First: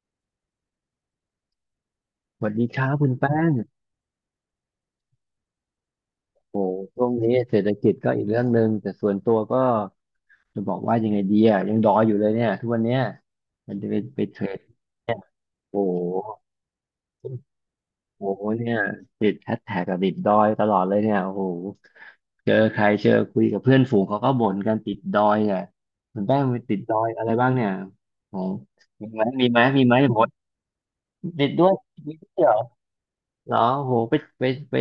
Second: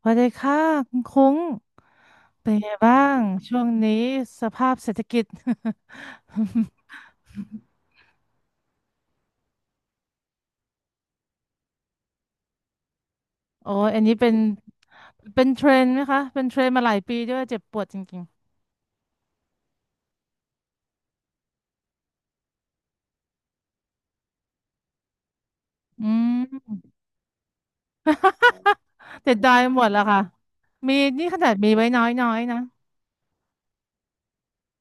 สวัสดีค่ะคุณคุ้งสเป็วัสนดีไงครับบ้าคุณงแป้งช่วงนี้สภาพเศรษฐกิจ ช่วงนี้เศรษฐกิจก็อีกเรื่องหนึ่งแต่ส่วนตัวก็จะบอกว่ายังไงดียังดอยอยู่เลยเนี่ยทุกวันเนี้ยโอ้มันจะยไปอันนี้ไปเป็นเทรดเนี่ยเทรโอ้นด์โหไหมคะเป็นเทรนด์มาหลายปีด้วยเจ็บปวดจริงโอ้โหเนี่ยติดแฮชแท็กกับติดดอยตลอดเลยเนี่ยโอ้โหเจอใครเจอคุยกับเพื่อนฝูงเขาก็บ่นกันติดดอยเนี่ยๆอืคุณแป้งไปมติดดอยอะไรบ้างเนี่ยโอ้โหมีไหมแต่มีได้ไหมหมมีดไหมแล้วหค่ะมดมีนี่ขตินาดดด้มีวยไว้น้มีด้อวยยเหๆรอนะเหรอโอ้โหไปไป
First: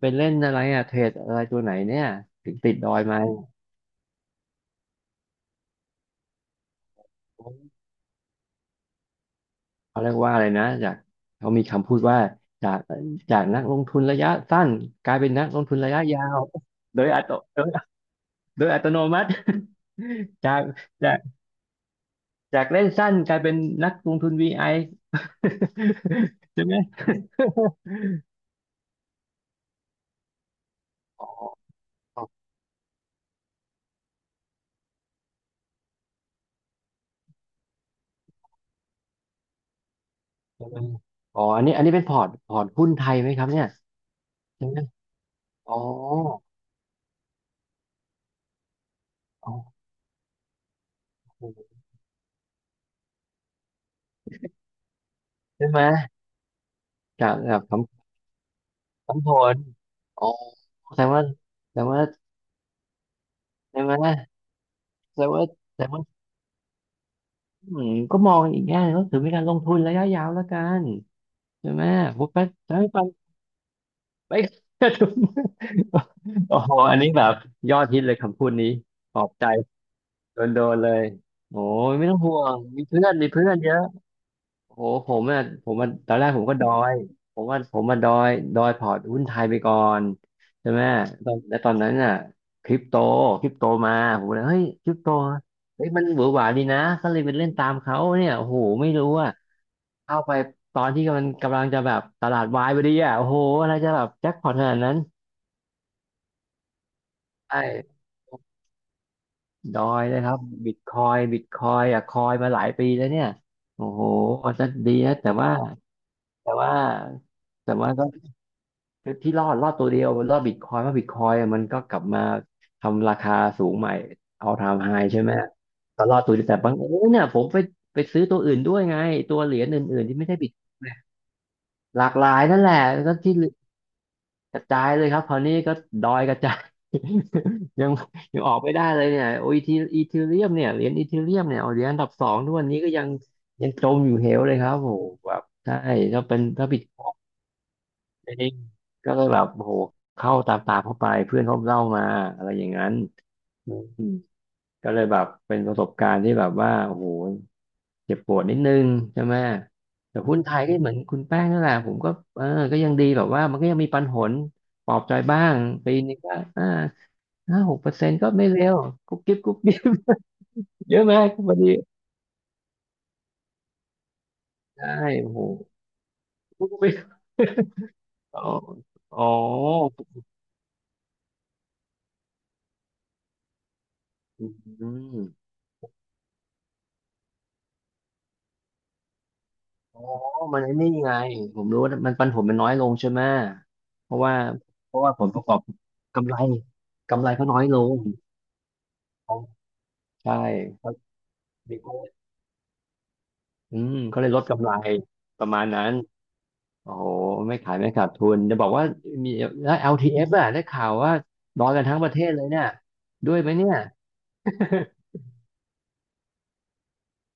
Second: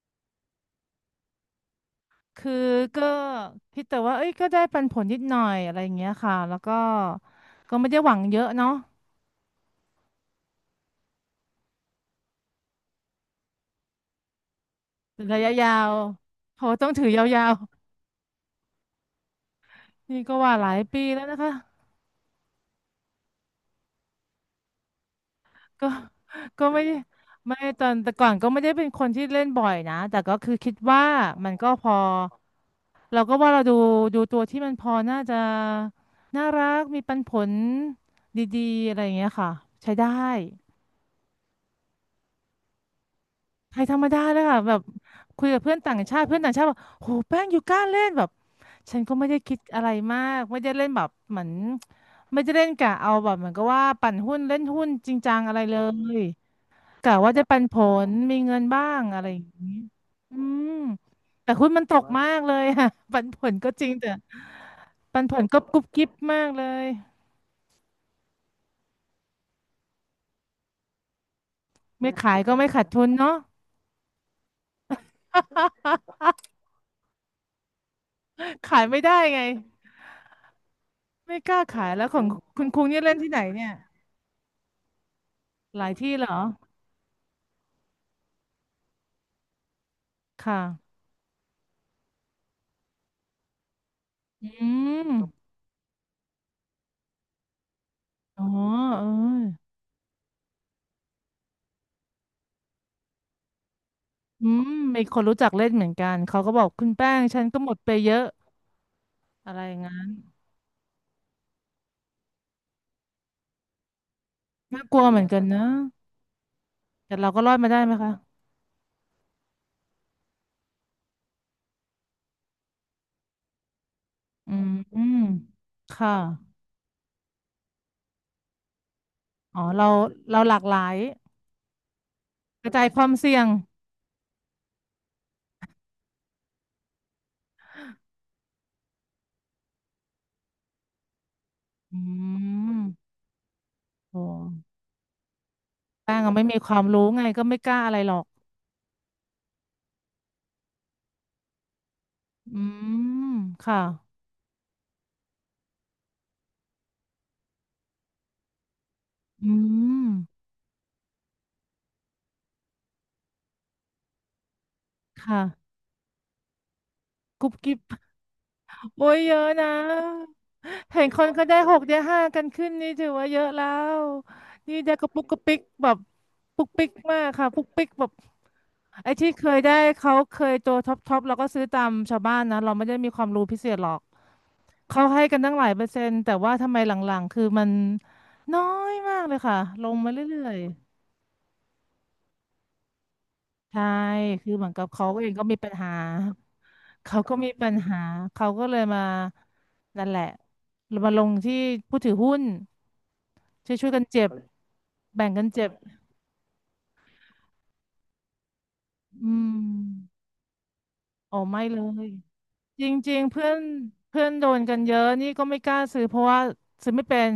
ไปเล่นอะไรเทรดอะไรตัวไหนเนี่ยคืถึองติดดอยก็มา คิดแต่ว่าเอ้ยก็ได้ปันผลนิดหน่อยอะไรอย่างเงี้ยค่ะแล้วก็ไม่ได้หวังเยอะเนาะเขาเรียกว่าอะไรนะจากเขามีคำพูดว่าจากจากนักลงทุนระยะสั้นกลายเป็นระนักยะลงยาทุนระวยะยาวเขาต้องโดถือยอัตโยาวนโดยโดยอัตโนมัติ ๆนี่ก็ จาว่ากหลายปีจากแล้วนะคะ จากเล่นสั้นกลายเป็นนักลงทุนวีไอ ก็ ใช่ก็ไหมไม่ได้ไม่ตอนแต่ก่อนก็ไม่ได้เป็นคนที่เล่นบ่อยนะแต่ก็คือคิดว่าอ๋อมันก็พอเราก็ว่าเราดูตัวที่มันพอน่าจะน่ารักมีปันผลดีๆอะไรอย่างเงี้ยค่ะใช้ได้ใช่ไหมอ๋ออันนี้เป็นพอร์ตหุ้นไทยไหมครับเนี่ยใครธรรมดาเลยค่ะใช่แบไหมบคุยกับอ๋เพื่ออนต่างชาติเพื่อนต่างชาติบอกโหแป้งอยู่กล้าเล่นแบบฉันก็ไม่ได้อ๋อคิดอะไรมากไม่ได้เล่นแบบเหมือนไม่ได้เล่นกะเอาแบบเหมือนก็ว่าปั่นหุ้นเล่นหุ้นจริงจังอะไรใช่เลไหมย กะว่าจากจะปัจากนผคำลมีเงินบ้างอะไรคำผอย่างลงี้อ๋ออืมแสดงว่าแต่หุ้นแสดมันตงแต่ว่ากว่ามากเลย ค่ะ ปันผลก็ใช่จริไหงมแต่แสปัดนงผลว่าก็แสกุดบงว่า กิ๊บมากเลยอืมก็มองอีกแง่หนึ่งก็ถือเป็นการลงทุนระยะยาวแล้วกันใช่ไหมไม่พูดขาไปยก็ไม่ใช้ขาดฟัทุงนเนาะ ไป โอ้โหอันนี้แบบยอดฮิตเลยคำพูด นี้ขายไม่ได้ปลอบไงใจโดนเลยไม่กโอ้ล้าขายยไม่แล้วต้ขององห่วงคุณคุงเนี่ยเล่นมีที่ไหนเพื่อนเนี่เยยอะโอ้โหผมอ่ะผมหลาอ่ะยตที่อนแรเหรกอผมก็ดอยผมว่าผมมาดอยพอร์ตหุ้นไทยไปก่อนคใช่ไหม่ะตอนแล้วตอนนั้นน่ะคริปโตมาผมเลยอืเฮ้ยคริปโตมเฮ้ยมันหวือหวาดีนะก็เลยไปเล่นตามเขาเนี่ยอ๋อโอ้โหไม่เอรู้ว่า อเข้าไปตอนที่มันกำลังจะแบบตลาดวายพอดีโอ้โหอะไรจะแบบแจ็คพอือตขมนาดนั้นมีคนรู้จักเล่นเหมือนกันเขาก็บอกคุณแป้งฉันก็หมดไปใช่เยอะอะไรอดย่างอนั้ยนเลยครับบิตคอยคอยมาหลายปีแล้วเนี่ยโอ้โหมันจะน่าดีกลัวนะเหมือนกันนะแต่ว่าแต่เราก็รอดมาแต่ได้ไหว่ามก็คะ ที่รอดตัวเดียวรอดบิตคอยเพราะบิตคอยมันก็กลับมาทำราคาสูงใหม่เอาอืมทำไฮอืมใช่ไหมก็ค่ะรอดตัวเดียวแต่บางเอญเนี่ยผมไปซื้อตัวอื่นด้วยไงตัวเหรีอ๋อ ยญเรา อื่นๆที่ไม่ใช่เราบิหตลากคอหลายยน์หลากหลายนั่นกแหระละจายความแล้วที่ เสี่ยงกระจายเลยครับคราวนี้ก็ดอยกระจาย ยังยังออกไม่ได้เลยเนี่ยโอ้ยทีอีเทเรียมเนี่ยเหรียญอีเทเรียมเนี่ยเอาเหรียญอือันดับสองทุกวันนี้ก็ยังมยังจมอโอยู่เหวเลยครับ้โอ้โหแบบใช่แป้งถ้าก็เป็นไม่มีถ้าควาบิมตครู้อยไงก็ไม่กล้าอะไรหรอกน์เองก็เลยแบบโอ้โหเข้าตามเข้าไปเพื่อนเขาเล่ามาอะไรอือย่างนั้นมอืค่ะมก็เลยแบบเป็นประสบการณ์ที่แบบว่าโอ้โห เจ็บปวดนิดนึงใช่ไหมอืมแต่หุ้นไทยก็เหมือนคุณแป้งนั่นแหละผมก็เออก็ยังดีแบบว่ามันก็ยังมีปันผลปลอบใจบ้าค่ะงปีนึงก็อ่ากุบห้าหกิกบเปอร์เซ็นต์ก็ไม่เร็วโอ้กุ๊ยบเยกิ๊บอะกุ๊บนะกิ๊บเยเห็อะนไหมคนคุก็ณพได้อดีหกได้ห้ากันขึ้นนี่ถือว่าเยอะแล้วนี่ใช่ได้กระปุกโอ้กโหระปิกแบบปุกกุ๊บปิกกิ๊บมากค่ะปุกปิกแบบอ๋อไอ้อ๋อที่เคยได้เขาเคยตัวท็อปเราก็ซื้อตามชาวบ้านนะเราไม่ได้มีความรู้พิเศษหรอก อืเขาให้มกันตั้งหลายเปอร์เซ็นต์แต่ว่าทำไมหลังๆคือมันน้อยมากเลยค่ะลงอ๋อมาเรื่อยมันไอ้นี่ไงผมรู้ว่ามันปันผลมันน้อยลงใช่ไหมๆใช่เพราะว่าคือเหมือนกับเขาผเอลงปก็ระกอมีบปัญหากำไรเขาก็เขามีน้อยปัญลงหาเขาก็เลยมานั่นแหละใช่ครัมาลงที่ผู้ถือบ หุ้นอืช่วยมๆกันเขาเจ็เลบยลดกำไรแบ่งปกันระมาณเจ็บนั้นโอ้โหไม่ขายไม่ขาดทุนจะบอกว่ามีอืมแล้ว LTF อลทีเอฟอะได้ข่าวว่าอ๋อไม่รอยเลกันทั้งปยระเทศเลยเนี่ยจริงๆด้วยเพื่ไหอมนเนี่ยเพื่อนโดนกันเยอะนี่ก็ไม่กล้าซื้อเพราะว่าซื้อไม่เป็น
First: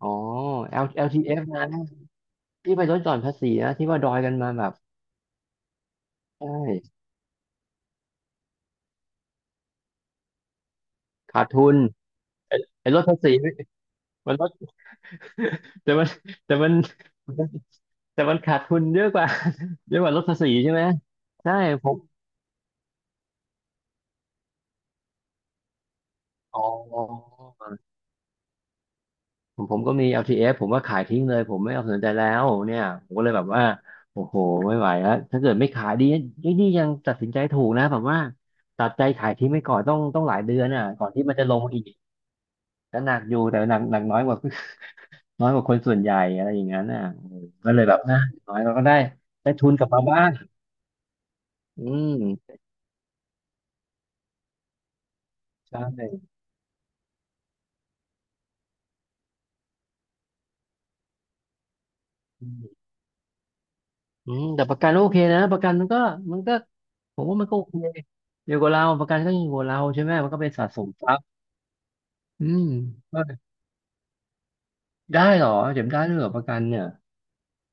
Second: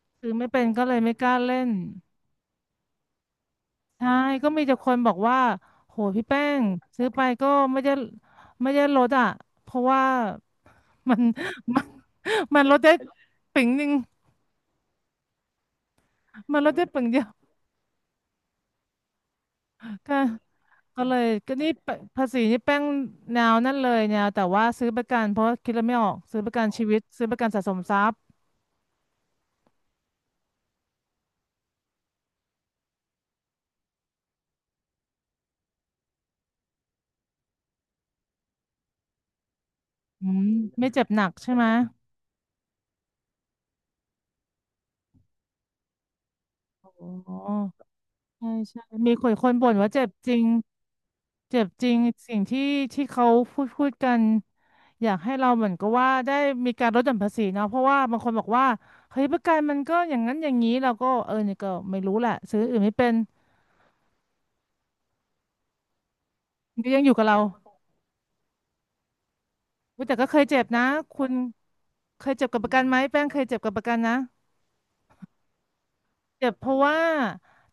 อ๋อ ซื้อไม่เป็นก็ L เลยไม่กล้า LTF เล่นะน ที่ไปลดหย่อนภาษีนะที่ว่าดใช่อยกันก็มามีแบบแต่คนบอกว่าโหพี่แป้ใชง่ซื้อไปก็ไม่ได้ไม่ได้ลดอ่ะเพราะว่ามัน ขาดทุ นมันไอ้มันลดไอ้ได้ลดภาษีมปึ๋งหนึ่งันลด แต่มันแต่มันลมัดนได้ปึ๋งเดียวแต่มันขาดทุนเยอะกว่าเยอะกว่าก็ลดภาษีใช่ไหมเลยใช่ก็นี่ผปะมภาษีนี่แป้งแนวนั่นเลยแนวแต่ว่าซื้อประกันเพราะคิดแล้วไม่ออกซื้อประอ๋กันชีวิตซื้อประกันสะสมอ ทรัพย์ผมก็มี LTF ผมว่าขายทิ้งเลย ผมไม่เอาสนใจแล้วเนี่ยผมก็เลยแบบว่า โอ้โหไม่ไหวแล้วถ้าเกิดไม่ขายดีนี่นี่ยังตัดสินใจถูกนะแบบว่าตัดใจขายทิ้งไปก่อนต้องต้ออืงหลายมเดือนไม่เจ็ก่บอนหที่นักมันจะใช่ลไหงมอีกก็หนักอยู่แต่หนักน้อยกว่า น้อยกว่าคนส่วนใหญ่อะไรอย่างนั้นเออก็โอ เลยแบบนะใช่น้อยเราใช่ ก็ได้มีคนได้ทุบ่นนกลัว่าบมาเจ็บบ้าจงริงเจ็บอืจริงสิ่งมที่เขาพูดกันอยากให้เราเหมือใชนกับว่า่ได้มีการลดหย่อนภาษีเนาะเพราะว่าบางคนบอกว่าเฮ้ยประกันมันก็อย่างนั้นอย่างนี้เราก็เออนี่ก็ไม่รู้แหละอืซื้ออื่นมไม่เป็นอืมแต่ประกันโอเคนะประกันมันก็มันก็ มันก็ยังอยู่ผกับมเราว่ามันก็โอเคอยู่กับเราประกันก็อยู่กับเราใช่อุ๊ยไหมแต่ก็มันเคก็ยเป็นเจ็บสะสนะมทรัพคุย์ณเคยเจ็อืบกับประกันไหมแป้งม เคยเจ็บกับประกันนะ ได้เหรอเจ็บได้ด้วยเหรอประเจ็บกันเพราะเนี่ยว่า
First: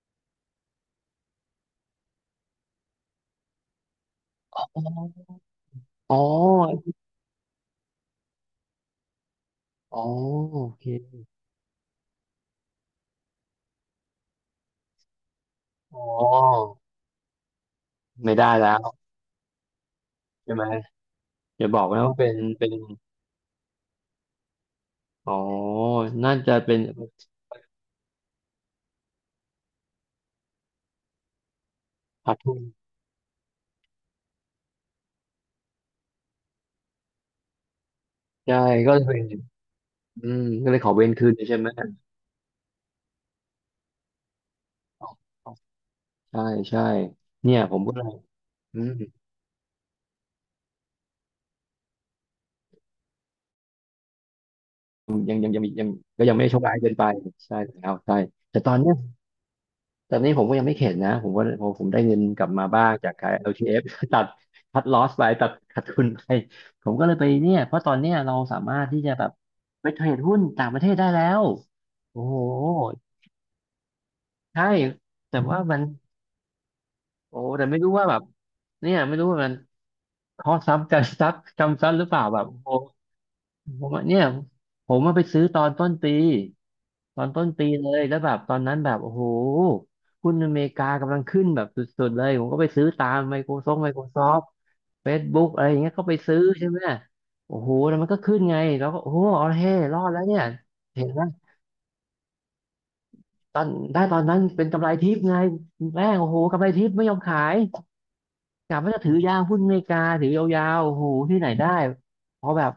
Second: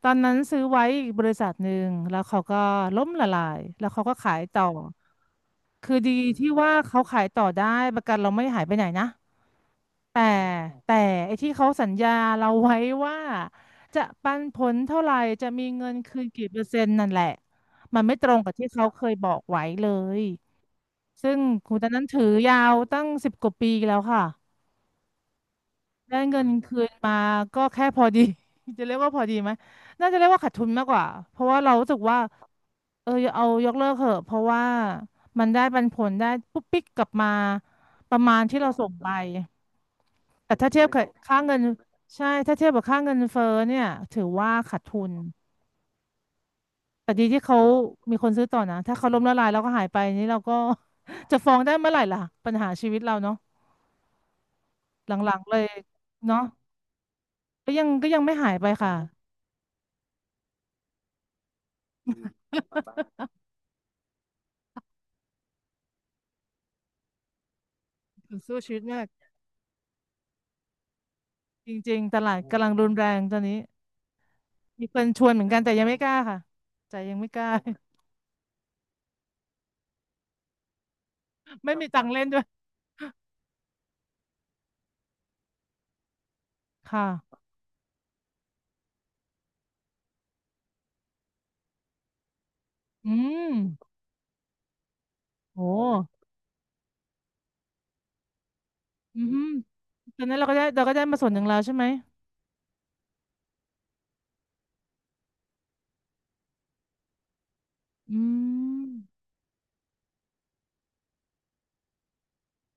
ตอนนั้นซื้อไว้อีกบริษัทหนึ่งแล้วเขาก็ล้มละลายแล้วเขาก็ขายต่อคืออ๋อดีที่ว่าเขาขายต่อได้ประกันเราไม่หายไปไหนนะอ๋อแต่อ๋อโอเคแต่ไอ้ที่เขาสัญญาเราไว้ว่าจะปันผลเท่าไหร่จะมีเงินอ๋คืนกี่เปอร์อเซ็นต์นั่นแหละมันไม่ตรไม่งได้กับที่แล้เขาวเคยบอกไว้เลยใช่ไหมซึ่งอย่าคุณบอตอกนนั้นะนว่าถือเป็นยาเป็นวตั้งสิบกว่าปีแล้วค่ะ อ๋อได้น่าเงินจะเป็คืนนมาก็แค่พอดี จะเรียกว่าพอดีไหมน่าจะเรียกว่าขาดทุนมากกว่าเพราะว่าเรารู้สึกว่าขาดทุนเออเอายกเลิกเถอะเพราะว่ามันได้ปันผลได้ปุ๊บปิ๊กกลับมาประมาณใช่ที่เราส่งก็ไปเลยเป็นอืมแต่ก็ถ้าเลยเทียขบอกับเว้นคืนค่าเงิใช่นไหมใช่ถ้าเทียบกับค่าเงินเฟ้อเนี่ยถือว่าขาดทุอ๋อนอ๋อใช่ใช่แต่ดีที่เนี่เขายผมก็เลยมีคนซื้อต่อนะอืมถ้าเขาล้มละลายแล้วก็หายไปนี่เราก็ จะฟ้องได้เมื่อไหร่ล่ะปัญหาชีวิตเราเนาะหลัยังงยัๆงเลยังยยังก็ยังเนาะไม่ได้โชคร้ายเกินไปใช่ก็ยังแล้วใช่ไม่หายแต่ไปตอนเนี้ค่ะ ย แต่นี่ผมก็ยังไม่เข็ดนะผมก็ผมผมได้เงินกลับมาบ้างจากขาย LTF ตัดคัดลอสไปตัดขาดทุนไป ผมก็เลยไปเนี่ย เพราะตอนเนี้ยเราสาสู้ชีมาวิตรถที่มากจะแบบไปเทรดหุ้นต่างประเทศได้แล้ว จริงๆตโอ้ลาโห ดกำลังรุนแรงตอนนี้ใช่ มีคนชวนแต่เหมือนกัว่านแต่มัน ยังไม่กล้าค่ะใจยังไม่กโอ้ล้า แต่ไม่รู้ว่าแบบ เนี่ยไม่รู้ว่ามันคอสซ้ำกันซัก ไม่จำมีซ้ำหตัรืงอค์เปล่าเล่นด้แบวยบโอ้ ผมว่าเนี่ยผมมาไปซื้อตอนต้นปีตอนค่ะต้นปีเลยแล้วแบบตอนนั้นแบบโอ้โหหุ้นอเมริกากำลังขึ้นแบบสุดๆเลยผมก็ไปซื้อตาอืม Microsoft ม Microsoft Facebook โออะไรอย่างเงี้ยก็ไป้ซื้อใช่ไหมโอ้โหแล้วมันก็ขึ้นไงแล้วก็โอ้อืโหมเอาเฮ้รอดตแล้อวนนั้เนี่นยเราก็ได้เห็นมาไหมส่วนหนึ่งแล้วใช่ไหมตอนได้ตอนนั้นเป็นกำไรทิพย์ไงแม่งโอ้โหกำไรทิพย์ไม่ยอมขาย อืกะมว่าจะถือยาวหุ้นอเมริกาถือยาวๆโอ้โหที่ไหนได้พอแบบ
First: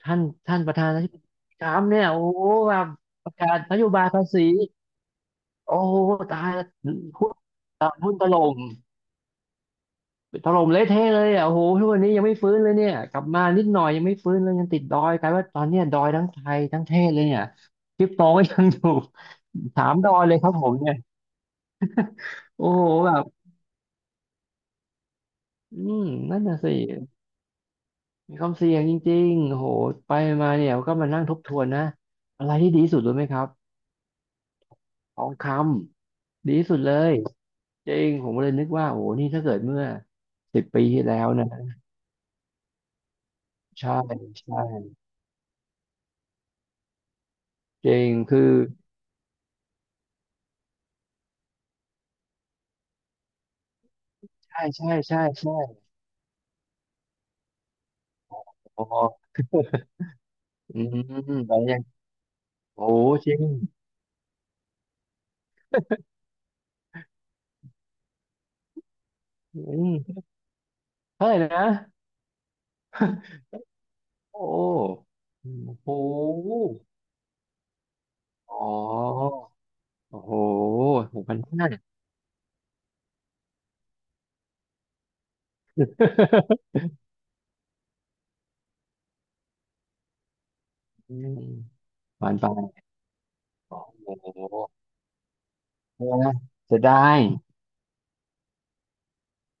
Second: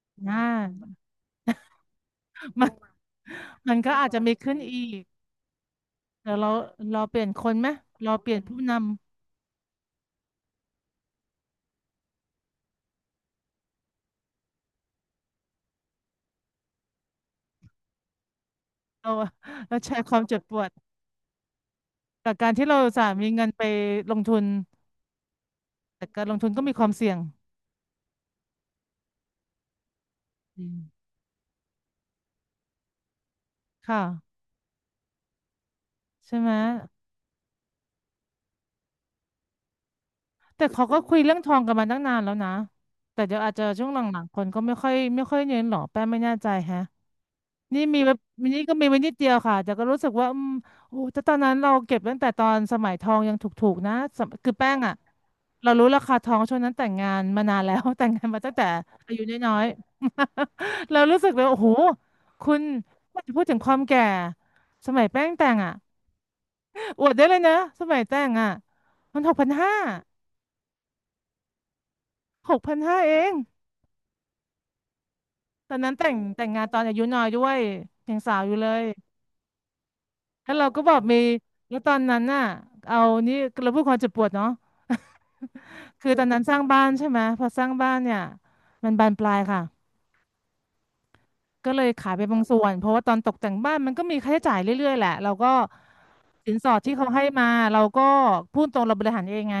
ท่านน่าท่านประธานาธิบดีทรัมป์เนี่ยโอ้โหมันแบบประกาศมันนโยก็บายอาจจะภามีษีขึ้นอีกโอ้โหเดี๋ยวตายเราแล้วหเราเปลี่ยนุ้นคนไหมตายหุ้เรานถเปลี่ยล่นผู้มนำถล่มเละเทะเลยอ่ะโอ้โหทุกวันนี้ยังไม่ฟื้นเลยเนี่ยกลับมานิดหน่อยยังไม่ฟื้นเลยยังติดดอยกลายว่าตอนเนี้ยดอยทั้งไทยทั้งเทศเลยเนี่ยคริปโตก็ยังอยู่ เรา เราถาแชมร์ดอควายมเลยเจ็บครัปบวผดมเนี่ยกับการที่โอ้เราโหอุตสาแบห์บมีเงินไปลงทุนอืมแต่การลงนั่นทุนน่ะก็สิ มีความเสี่ยงมีความเสี่ยงจริงๆโหไปมาเนี่อืยมก็มานั่งทบทวนนะ อะไรที่ดีที่สุดรู้ไหมครับค่ะทองคใช่ำ ไหม ดีที่สุดเลยจริงผมเลยนึกว่าโอ้โหนี่ถ้าเกิดเมื่อสิแต่บปีเขาก็ที่คุแล้ยวเรื่องทนะ องกันมาตั้งนานแล้วนะ แต่เดี๋ยวอาจจะช่วงใช่หลังๆคในก็ไม่ค่อช่ยไม่ค่อยเน้นหรอกแป้งไม่แน่ใจแฮะนี่จริมีงไว้คือ นี่ก็มีไว้นิดเดียวค่ะแต่ก็รู้สึกว่าอืมโอ้แต่ตอนนั้นเราเก็บตั้งแต่ตอนสมัยทองยังถูกๆนะสมคือใช่แป้งใช่อ่ะใช่ใช่เรารู้ราคาทองช่วงนั้นแต่งงานมานานแล้ว แต่งงานมาตั้งแต่โอ้โห อายุน้อย ๆ อื มเรารู้สึกเลยอะโอ้ไรโหยังคุณโอ้โห ไม่จริพูงดถึงความแก่สมัยแป้งแต่งอ่ะ อวดได้เลยนะสมัยแต่งอ่ะมันหกพันอืห้ามเท่าไหร่นะหกพันห้าเอง โอ้ตอนโหนั้นแต่งงานตอนอายุน้อยด้วยยังสาวออ๋ยู่เลอยโอ้โหแล้วเราก็บอกหมีกพันห้า แล้วตอนนั้นน่ะ เอานี่เราพูดความเจ็บปวดเนาะ คือตอนนั้นสร้าง บ้านใช่ไหมพอสร้างบ้านเนี่ยมันบานปลายค่ะอืม ก็เลยขาย ไปผ่านบางไปส่วนเพราะว่าตอนตกแต่งโบ้านมันก็มีอ้โห ค่าใช้จ่ายเรื่อยๆแหละเราก็เออนะสินสอเสีดยที่ดาเขายให้มาเราก็พูดตรงเราบริหารเองไง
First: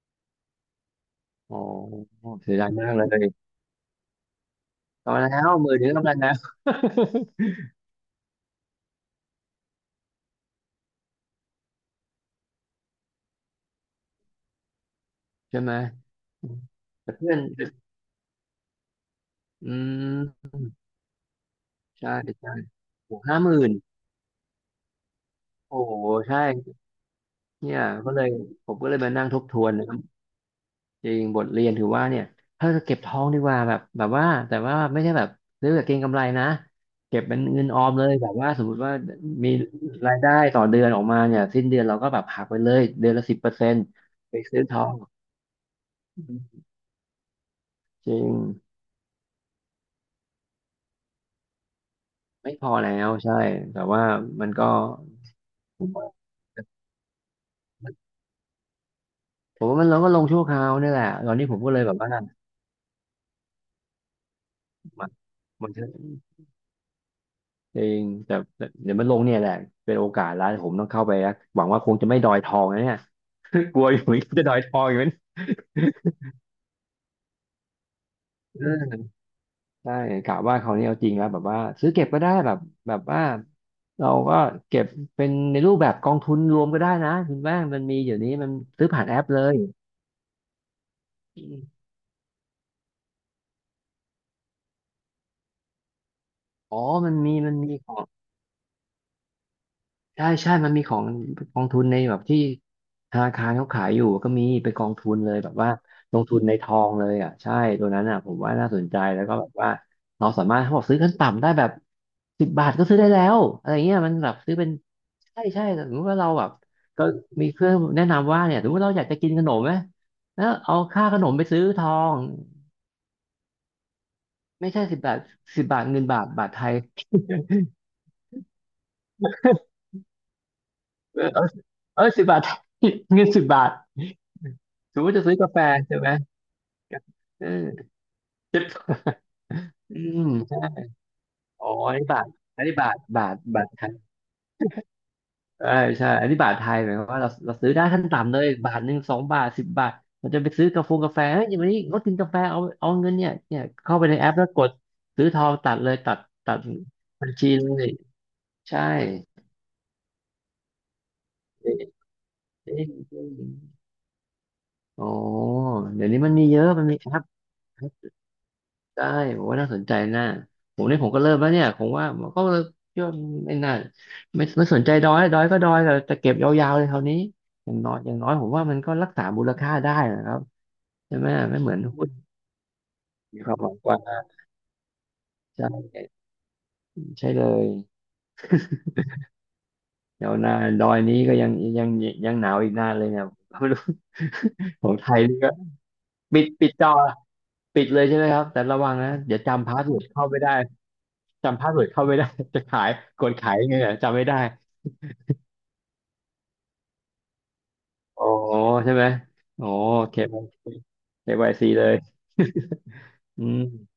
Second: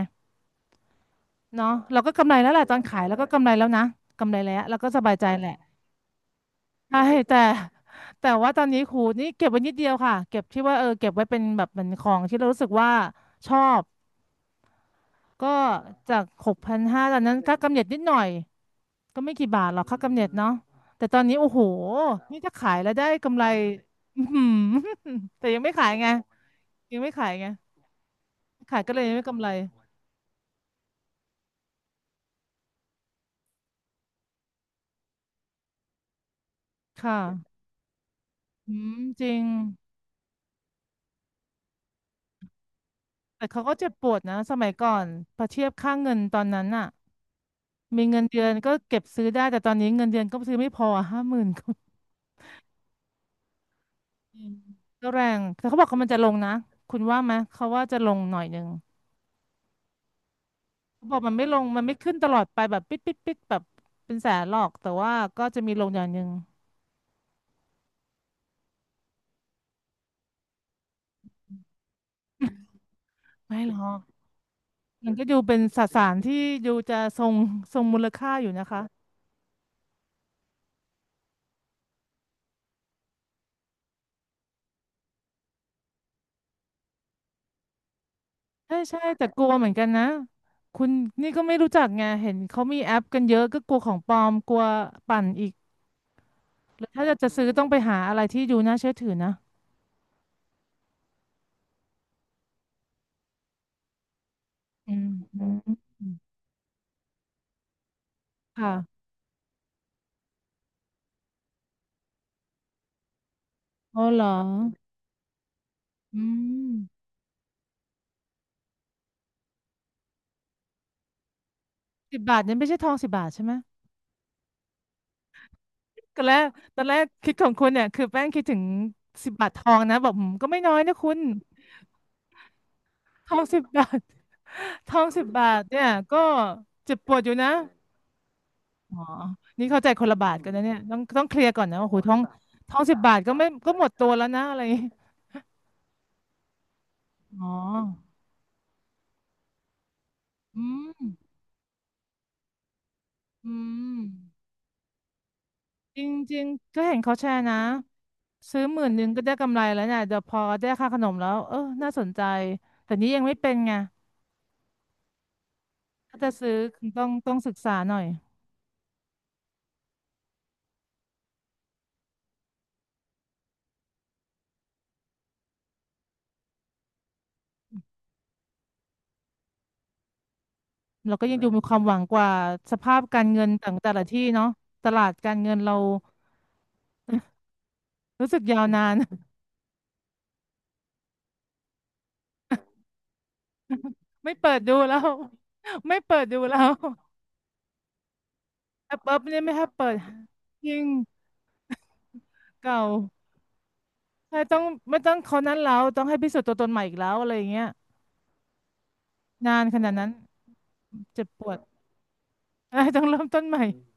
โอ้เนาะเราก็กำไรแล้วเสียแหละดายตอนมากขายแล้เลวก็ยกำไรแล้วนะ กำไรแล้วเราก็สบายกำลัใจงแล้แหวละ มือถือกำลังแล้ว ใช่แต่แต่ว่าตอนนี้ครูนี่เก็บไว้นิดเดียวค่ะเก็บที่ว่าเออเก็บไว้เป็นแบบเหมือนของที่เรารู้สึกว่าชอบก็ ใช่ไหมจากหกพันห้าแต่ตอนเพื่นั้อนนค่ากำเนิดนิดหน่อยก็ไม่กี่บาทอืหรอกค่ากำเนิดเนาะมแต่ตอนนี้โอ้โหใช่นี่ใช่ถ้าขายแล้วได้โอ้กำห้าไร หมื่น อือหือ แต่ยังไม่โอ้ขายโหไงใช่ยังไม่ขายไงเนี่ยก็เลยผมขายก็ก็เลเลยยมายังไม่นั่งทกำบไรทวนนะครับจริงบทเรียนถือว่าเนี่ยถ้าจะเก็บทองดีกว่าแบบแบบว่าแต่ว่าไม่ใช่แบบซื้อแบบเก็งกำไรนะค่ะเก็บเป็นเงินออมเลยแบบว่าสมมอืติว่ามจริงมีรายได้ต่อเดือนออกมาเนี่ยสิ้นเดือนเราก็แบบหักไปเลยเดือนละสิบแต่เปอร์เขาเซ็ก็นต์เจ็บปวดไปนะสซื้อมัยทอง ก่อนพอเทียบค่าเงินตอนนั้นน่ะ มีจริเงินงเดือนก็เก็บซื้อได้แต่ตอนนี้เงินเดือนก็ซื้อไม่พอห้าหมื่นก็ไม่พอแล้วใช่แต่ว่าอืมัมนก็ก็แรงแต่เขาผบอกมเขาว่ามันจะลงนะคุณว่าไหมเขาว่าจะลงหน่อยหนึ่งผมว่ามันเราก็ลงชั่วคราวนี่แหละเขาบอกตอมันนไม่นี้ผลมงก็เลมัยนแบไม่บว่าขึ้นตลอดไปแบบปิดแบบเป็นแสนหรอกแต่นว่าก็จะมัมีนลจะงอย่างหนึ่งจริงแต่แต่เดี๋ยวมันลงเนี่ยแหละเป็นโอกาสแล้วผมต้องเข้าไปนะหวังว่าคงจะไม่ดอยทองนะเนี่ย ไม่หร กลัวออกยู่เหมือนกันจะดอยทองอยู่เหมือมันนกัก็นดูเป็นสสารที่ดูจะทรงมูลค่าอยู่นะคะเออใช่กะว่าคราวนี้เอาจริงแล้วแบบว่าซื้อเก็บก็ได้แบบแบบว่าเราก็เก็บเป็นในรูปแบบกองทุนรวมก็ได้นะคุณแม่งมันมีเดี๋ยวนี้มันใช่ซื้อใช่ผ่านแอแต่ปกเลลัวยเหมือนกันนะคุณนี่ก็ไม่รู้จักไงเห็นเขามีแอปกันเยอะก็กลัวของปลอมกลัวปั่นอีกอ๋อแล้วถ้ามัจะนจะมีซื้อมันต้องมีไปขหาอง อะไรที่ดูน่าเชื่อถือนะ ใช่ใช่ มันมีของกองทุนในแบบที่ธนาคารเขาขายอยู่ก็มีไปนกออืงทุมนเลยแบบว่าลงทุนในทองเลยอ่ะใช่ตัวนั้นอ่ะผมว่าน่าสนใจค่ะแล้วก็แบบว่าเราสามารถเขาบอกซื้อขั้นต่ำได้แบบสิบบาทก็ซื้อได้แล้วอะไรเงี้อ๋ยอมันเหรอแบบซื้อเป็นใช่ใช่สมมติว่าอืเราแบบมก็มีเพื่อนแนะนำว่าเนี่ยสมมติเราอยากจะกินขนมไหมแล้วเอาค่าขนมไปซื้อทอสิงบบาทเนี่ยไม่ใช่ทองสิบบาทใช่ไหมไม่ใช่สิบบาทสิบบาทเงินตบาอนทแรกบาทไทย ตอนแรกคิดของคุณเนี่ยคือแป้งคิดถึงสิบบาททองนะแบบอืมก็ไม่น้อยนะคุณเออเออเออ10 บาท เงิทนอสิงบสิบบาทบาท ทสอมงมติสิจะบซื้อบากาแฟทเนี่ยใช่ไหมก็เจ็บปวดอยู่เนะออสิบ อ๋อนี่เข้าใจอืคนละบาทกันนะมเนี่ยต้องเคลียร์ก่อนอ๋อนะโอ้อันโหนี้ทองบาทอันทนี้องบาสิทบบาทบาก็ทไม่บาทก็หไทมดยตัวแล้วนะอะไรอย่างงี้ใช่ใช่อันนี้บาทไทยหมายความว่าเราอ๋อเราซื้อได้ขั้นต่ำเลยบาทหนึ่ง2 บาทสิบบาทเราจะไปอืซื้อกาแฟมงกาแฟเฮ้ยวันนี้งดกินกาแฟเอาเงินเนี่ยอืเนี่ยเข้ามไปในแอปแล้วกดซื้อทองตัดเลยจตัดริงตัดๆก็เห็นเขาแชบัญร์ชีนะ เลยซื้อหใช่มื่นหนึ่งก็ได้กำไรแล้วเนี่ยเดี๋ยวพอได้ค่าขนมแล้วเออเอ๊ะน่าสนใจเอ๊ะแต่นี้ยัเอ๊งไม่เป็นไงะอ๋อเดี๋ยวถ้านี้จะมันมีซื้อเยอะมันมีต้อแองป ต้องศึกษาหน่อยได้ผมว่าน่าสนใจน่าผมเนี่ยผมก็เริ่มแล้วเนี่ยผมว่าผมก็เยคิไม่น่าไม่สนใจดอยดอยก็ดอยแต่จะเก็บยาวๆเลยคราวนี้อย่างน้อยผมว่ามันก็รักษามูลค่าได้นะครับเราใช่ก็ไหมยังดูไม่มีเหคมือวานมหวังหุ้นกว่าสภาพการมีเงินความหต่าวังงกแต่ละว่าที่เนาะตลาดการเงินใชเรา่ใช่เลยรู้สึกยาวนาน เดี๋ยวหนาดอยนี้ก็ยังยังหนาวอีกนานเลยเนี่ย ผมก็ไม่รู้ ไม่เปิดดู ขอแล้งไทว ยนี่ก็ ไม่เปิดดูปิดแล้ปิวดจอปิดเลยใช่ไหมครับแต่ระวัแองปนะเปิบเดี๋ยเนี่วยไม่ให้จำพาสเปิเวิดร์ดเข้าไม่ได้ยิ่งจำพาสเวิร์ดเข้าไม่ได้จะเก่าขายกดขายยังไงเนี่ยจำไม่ได้ ใช่ต้องไม่ต้องเขานั้นแล้วต้องให้พิสูจน์ตัวตนใหม่อีกแล้วอะไรอย่างเงี้ยอ๋อใช่ไหมนานอ๋อ ขนาดนั้น KYC ซีเจ็บปเควาวยดซีเลยเอ้ยต้องเริ่มต้อืนใหม่ม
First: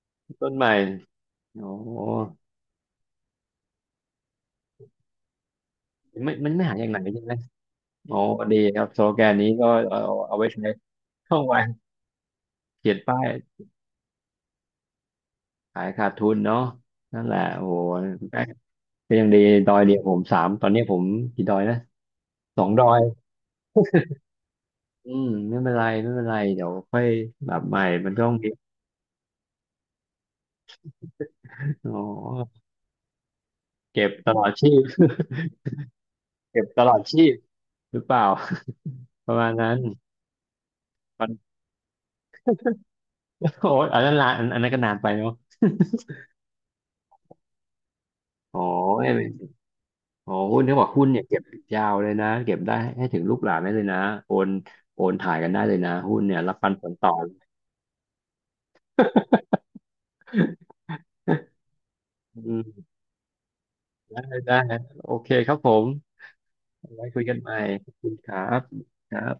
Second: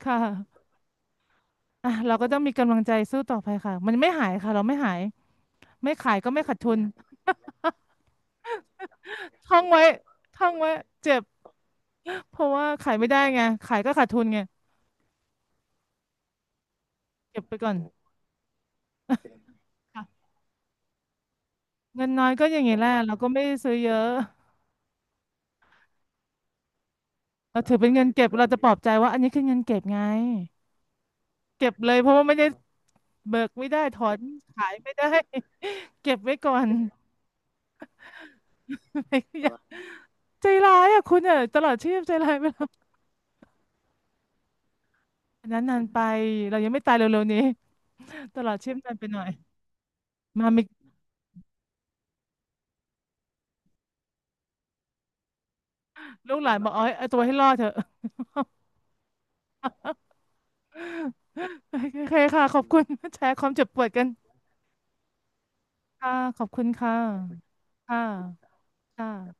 ค่ะ ต้นใหม่อ๋ออ่ะเราก็ต้องมีกำลังใจสู้ต่อไปค่ะมันไม่หายค่ะเราไม่หายไม่ขายก็ไม่ไม่มัขานดไม่ทุหานอย่างไหนใช่ไหมอ๋อดีครับสโลแกนนี้ท่องก็ไว้เอาเอาท่ไว้องไว้ใช้เจ็บช่องวันเพราะว่าเขีขายยนไม่ได้ป้ายไงขายก็ขาดทุนไงขายขาดทุนเนาะนั่นแหละเก็บไปโอ้ก่อนโหก็ยังดีดอยเดียวค่ะผมสามตอนนี้ผมกี่ดอยนะเงินน้อยก็อสย่างองนี้ดแหอละยเราก็ไม่ได้ซื้อเยอะอืมไม่เป็นไรไม่เป็นไรเดี๋ยวค่อยแบเราบถืใหอม่เป็นเงินมันต้เก็บองเรามีจะปลอบใจว่าอันนี้คือเงินเก็บไงเก็บอ๋เลอยเพราะว่าไม่ได้เบิกไม่ได้ถอเก็บนตลอดขาชียพไม่ได้ เก็บไว้ก่อเก็บน ตลอดชีพหรือเปล่าประมาณนั้น ใจร้ายอ่ะคุณมัน อ่ะตลอดชีพใจร้ายไปแล้ว โอ้ยอันนั้นละอันอันนั้นก็นานไปเนาะ อันนั้นนานไปเรายังไม่ตายเร็วๆนี้ตลอดโอ้ชีพนานไปยหน่อย โอ้มาหุ้มีนเขาบอกหุ้นเนี่ยเก็บยาวเลยนะเก็บได้ให้ถึงลูกหลานได้เลยนะโอนโอนถ่ายกันได้เลยนะหุ้นลูเนี่กยหลารันบบปัอกนเอาผให้ลเอาต่อ ตัวให้รอดเถอะ โอเค อืค่ะขอบมคุณแชร์ความเจ็บปวดกันได้ได้โอเคครับผมค่ะขอบคุณค่ะไว้คุยกันใหม่ขอบค่ะคุณครับค่ะครับ